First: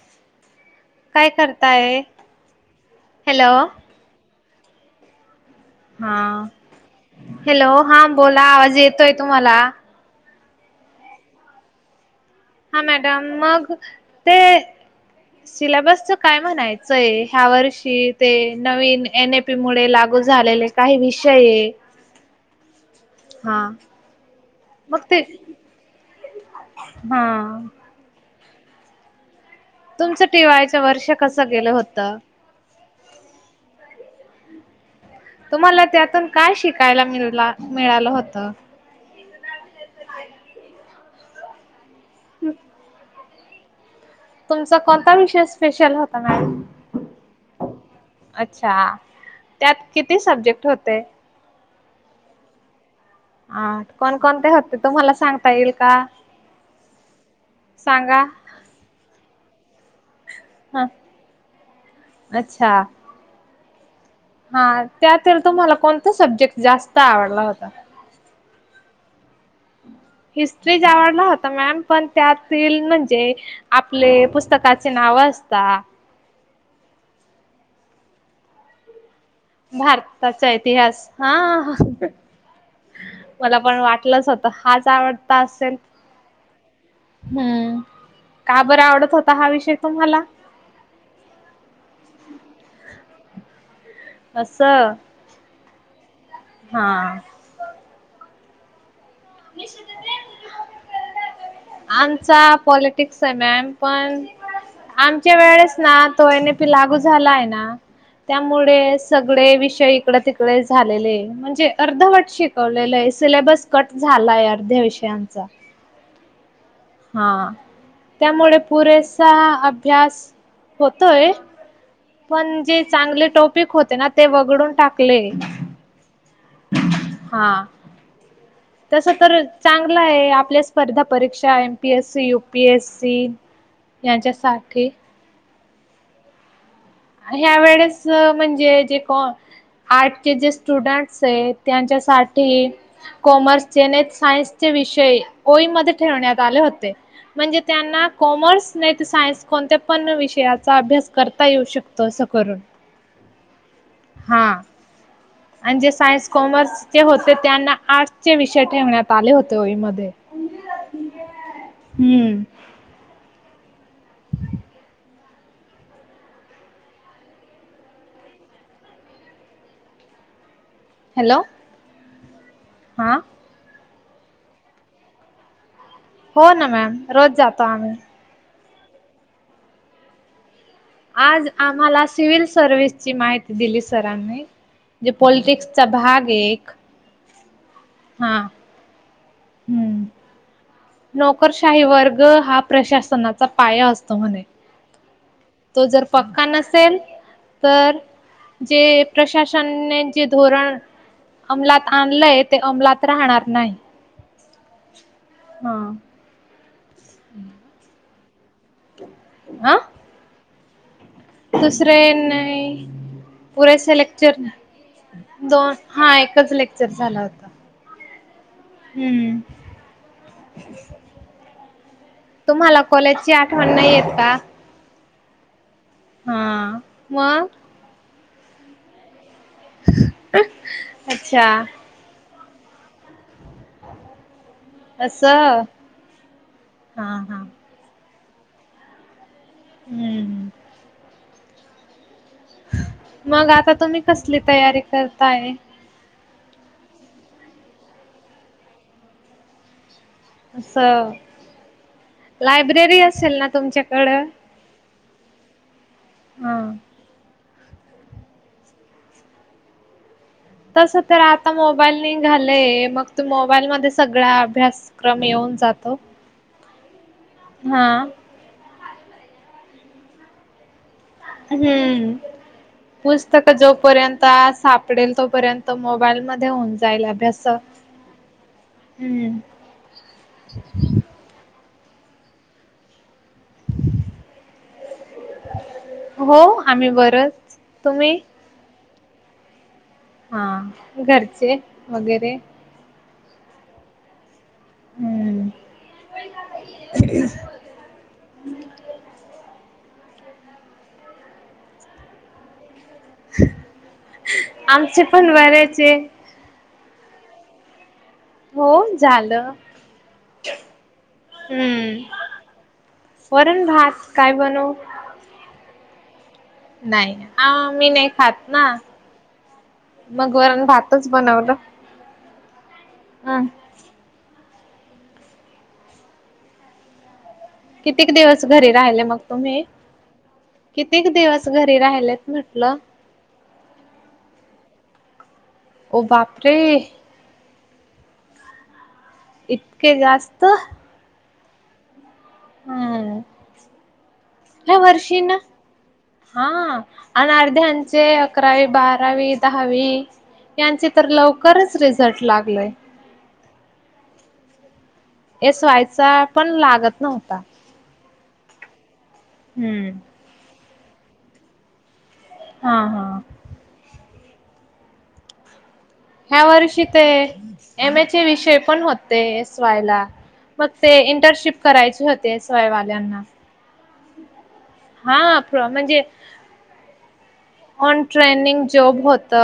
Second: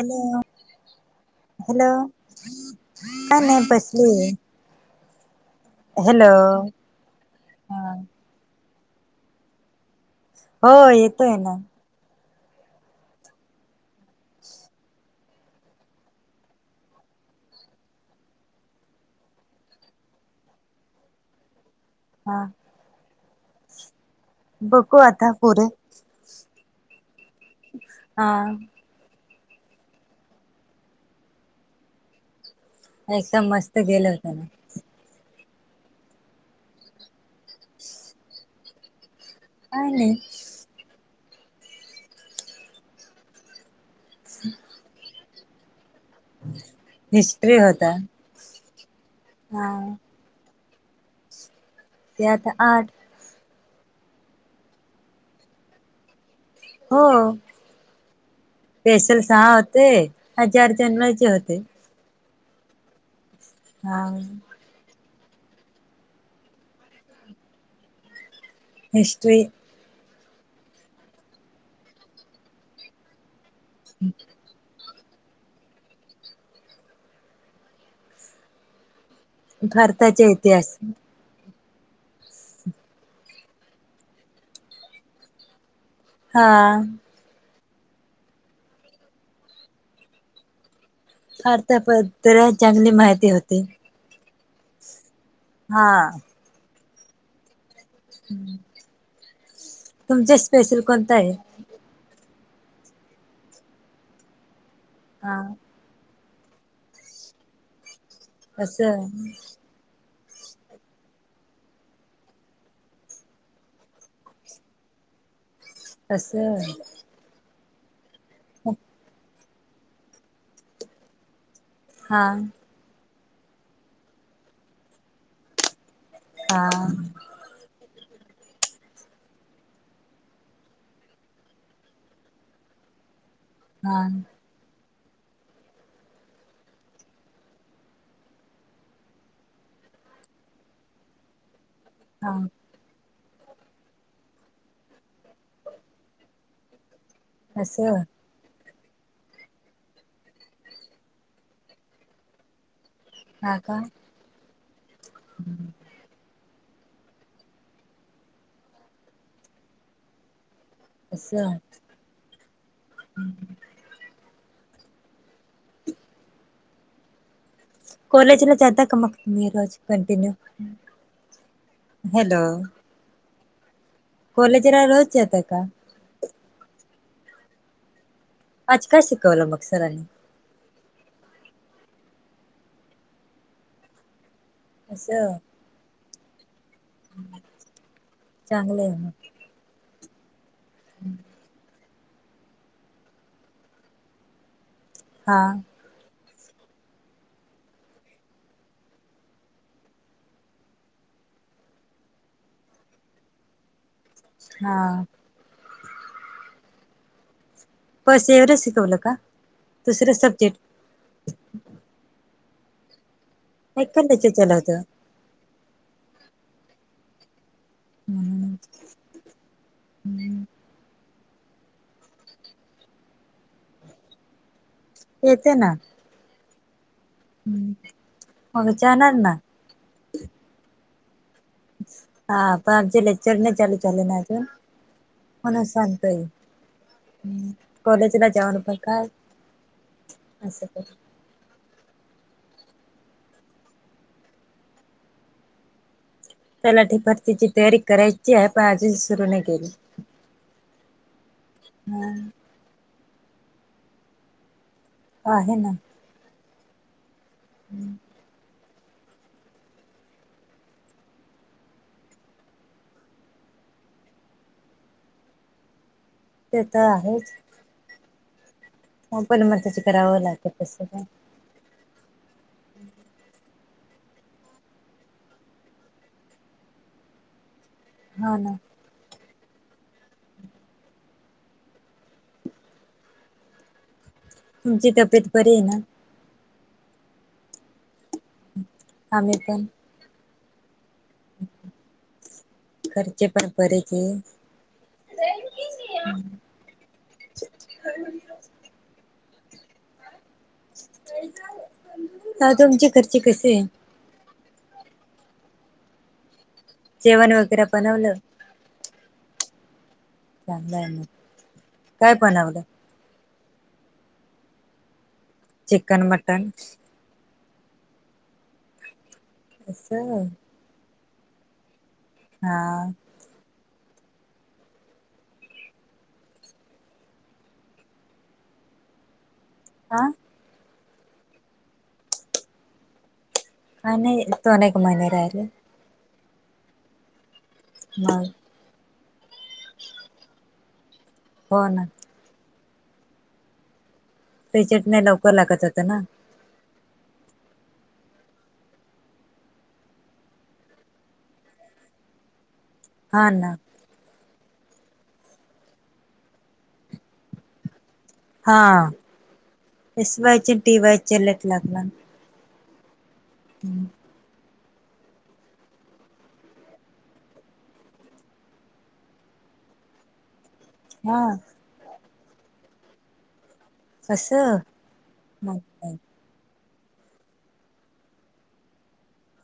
Hello काय hello करताय? काय हॅलो. नाही बसलीये. हा हॅलो हा बोला आवाज येतोय तुम्हाला? हो येतोय ना. हा मॅडम मग ते सिल्याबसच काय म्हणायचंय ह्या वर्षी ते नवीन एन ए पी मुळे लागू झालेले. काही विषय हा हा. बघु मग ते आता पोराचं हा. हा. तुमचं टी वाय चं वर्ष कसं गेलं होतं? एकदम मस्त गेलं होतं ना. तुम्हाला त्यातून काय शिकायला मिळला मिळालं होतं. काय नाही. हम्म तुमचा कोणता विषय स्पेशल होता मॅम. हिस्ट्री होता अच्छा हा त्यात किती सब्जेक्ट होते? त्यात आठ. आठ कोणकोणते होते तुम्हाला सांगता येईल का? हो सांगा स्पेशल सहा होते हजार ह जन्माचे होते. अच्छा. हा. हा त्यातील तुम्हाला कोणता सब्जेक्ट जास्त आवडला होता? हिस्ट्री. हिस्ट्रीच [unintelligible] होता मॅम पण त्या फिल्ड म्हणजे आपले पुस्तकाचे नाव असता. भारताचा इतिहास हा मला पण वाटलंच होत हाच आवडता असेल. हा. हम्म का बर आवडत होता हा विषय तुम्हाला? भारता बद्दल चांगली माहिती होती. असं. हा हा. तुमचा स्पेशल कोणता आहे? आमचा पॉलिटिक्स आहे मॅम. पण आमच्या हा वेळेस तो एन‌ ए पी लागू झाला आहे ना त्यामुळे असं सगळे विषय इकड तिकडं झालेलं आहे. म्हणजे अर्धवट शिकवले सिलेबस कट झालाय अर्ध्या विषयांचा. अस. हा त्यामुळे पुरेसा अभ्यास होतोय. हा पण जे चांगले टॉपिक होते ना ते वगळून टाकले. हा. हां. तस तर चांगलं आहे. आपल्या स्पर्धा परीक्षा M P S C, U P S C. हा यांच्यासाठी. ह्या वेळेस म्हणजे जे कोण आर्टचे जे स्टुडंट्स हेत त्यांच्या हा साठी. कॉमर्सचे ने सायन्सचे विषय ओईमध्ये ठेवण्यात आले होते. म्हणजे असं त्यांना कॉमर्स नाही त सायन्स कोणत्या पण विषयाचा अभ्यास करता येऊ शकतो असं करून. हा का, हा, आणि जे सायन्स कॉमर्स ते होते त्यांना आर्ट चे विषय ठेवण्यात आले होते ओईमध्ये. असं ह हम्म ह, [inaudible] कॉलेजला ज्याता का मग तुम्ही रोज कंन्टीनू. हॅलो, हॅलो, हा, कॉलेजला रोज जाता का? हो ना मॅम, रोज जातो आम्ही. आज काय शिकवलं मग सरांनी? आज आम्हाला सिव्हिल सर्विस ची माहिती दिली सरांनी. जे असं पॉलिटिक्स चा भाग एक. हा चांगलं हे मग हम्म, नोकरशाही वर्ग हा प्रशासनाचा पाया असतो म्हणे. हां, तो जर पक्का नसेल तर, जे प्रशासनने जे धोरण अंमलात आणलंय, ते अंमलात राहणार नाही. हा, हा, [inaudible] बस एवरेस शिकवलं का, आ दुसरे सब्जेक्ट दुसरे नाही. पुरेसे ऐकायला लेक्चर त्याच्याला होतं दोन, हा एकच लेक्चर झाला होता. [unintelligible] हम्म हम्, तुम्हाला कॉलेज ची आठवण नाही येत का? येते ना. हा, मग हम्म, मग च्या नन्ना अच्छा. हा, पण आमचे लेक्चर नाही चालू झाले ना अजून. असं म्हणून सांगतेय. हा हा कॉलेजला जाऊन पण काय? हम्म, असं कर. मग आता तुम्ही कसली तयारी करताय? तलाठी भरतीची तयारी करायची आहे. पण अजून सुरू नाही केली. असं हम्म, लायब्ररी असेल ना, तुमच्याकडं? आहे ना. हा. हम्म. तसं तर आता मोबाईल निघालय मग तू मोबाईल मध्ये सगळा अभ्यास क्रम येऊन जातो. ते तर आहेच. हा. हो, पण मग त्याचे करावं लागतं असेल ना? हम्म, पुस्तक तो जोपर्यंत सापडेल, तोपर्यंत मोबाईल मध्ये होऊन जाईल अभ्यास. हा ना. हम्म. [inaudible] तुमची तब्येत बरी आहे ना? हो, आम्ही बरंच. तुम्ही? आम्ही पण. हा. घरचे, वगैरे. घरचे पण, बरे आहे की. हम्म. [unintelligible] ताई, तुमचे घरचे कसे आहे? आमचे पण, बरेचे. जेवण वगैरे बनवलं? हो, झालं. चांगलं आहे ना, काय हम्म बनवलं? वरण भात, काय बनवू? चिकन मटण? नाही, मी नाही खात ना. असं मग वरण भातच बनवलं. हा. आ. कितीक दिवस, घरी राहिले मग तुम्ही? आ? कित्येक दिवस, घरी राहिलेत म्हटलं? काय नाही, दोन एक महिने राहिले. ओ बापरे! मग? इतके जास्त? हो ना. हम्म. या रिजल्ट नाही वर्षीं लवकर ना लागत होत ना हा, अन अर्ध्यांचे अकरावी, बारावी, दहावी त्यांचे तर, लवकरच रिझल्ट लागलोय. हा ना. एस. वाय. चा पण लागत नव्हता. हा, हम्म एस. वाय. चे अन टी. वाय. चे लेट लागणार. हा हा. हम.. ह्या वर्षी ते एम ए चे विषय पण होते एस वाय ला. मग ते हा इंटर्नशिप करायची होते एस वाय वाल्यांना. असं.. हा फ्रॉम म्हणजे? ऑन ट्रेनिंग जॉब होत.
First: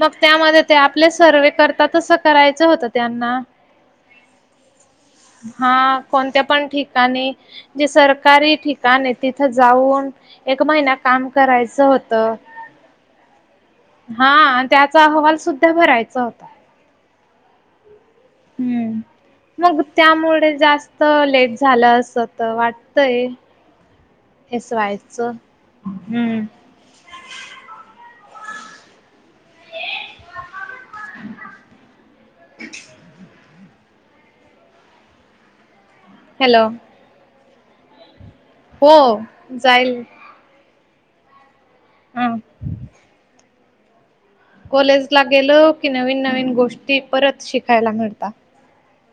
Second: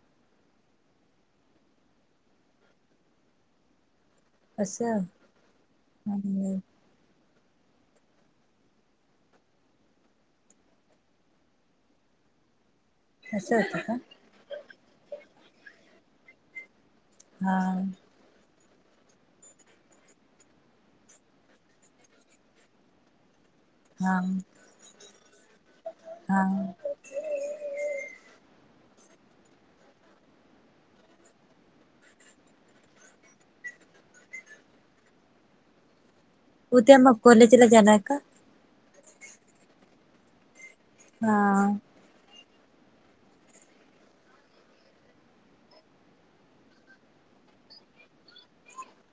मग त्यामध्ये ते आपले सर्वे करतातसं करायचं होतं त्यांना. असं... हा कोणत्या पण ठिकाणी जे सरकारी ठिकाण तिथं जाऊन, एक महिना काम करायचं होतं. अस होत का, हा आणि त्याचा अहवाल सुद्धा भरायचा होता. हा.. हम्म.. मग त्यामुळे जास्त लेट झालं असं तर वाटतय. हा एस वायचं हा हम्म.. [unintelligible] हॅलो! ! त्या मग कॉलेज ला जाणार का? हो जाईल. हा.. हं.. कॉलेज ला गेल की नवीन नवीन गोष्टी परत शिकायला मिळतात.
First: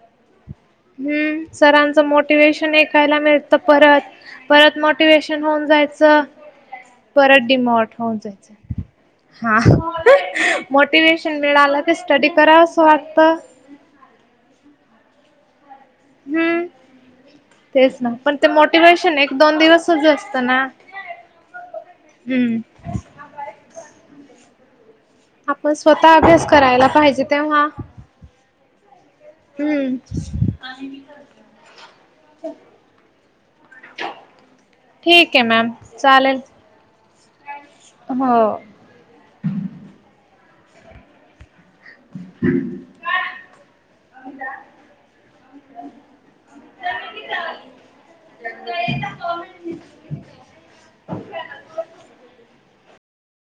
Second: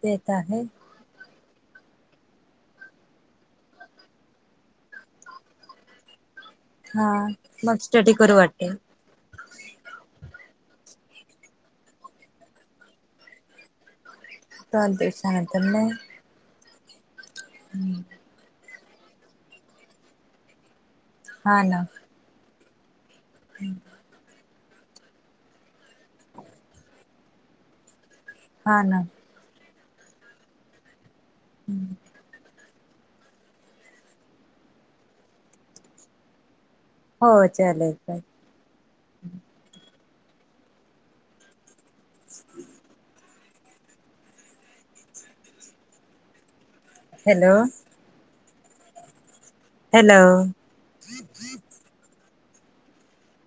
ते त आहे. हम्म सरांचं मोटिवेशन ऐकायला मिळतं परत, परत मोटिवेशन होऊन जायचं, परत होऊन हा जायचं, परत डीम मग मोठ स्टडी होऊन करू जायच. वाटते हा मोटिवे्शन मिळालं ते स्टडी कराव असं वाटतं. चालतंय [inaudible] हम्म तेच ना, पण ते, मोटिवेशन एक, दोन दिवस ज असतं ना, हा ना, हम्म! ! ह.. आपण स्वतः अभ्यास करायला पाहिजे तेव्हा- हा ना, हम्म! हम्म!.. ठीक हे आहे मॅम चालेल. हो चालेल. हो. हो. [unintelligible] हॅलो! [inaudible] हॅलो! !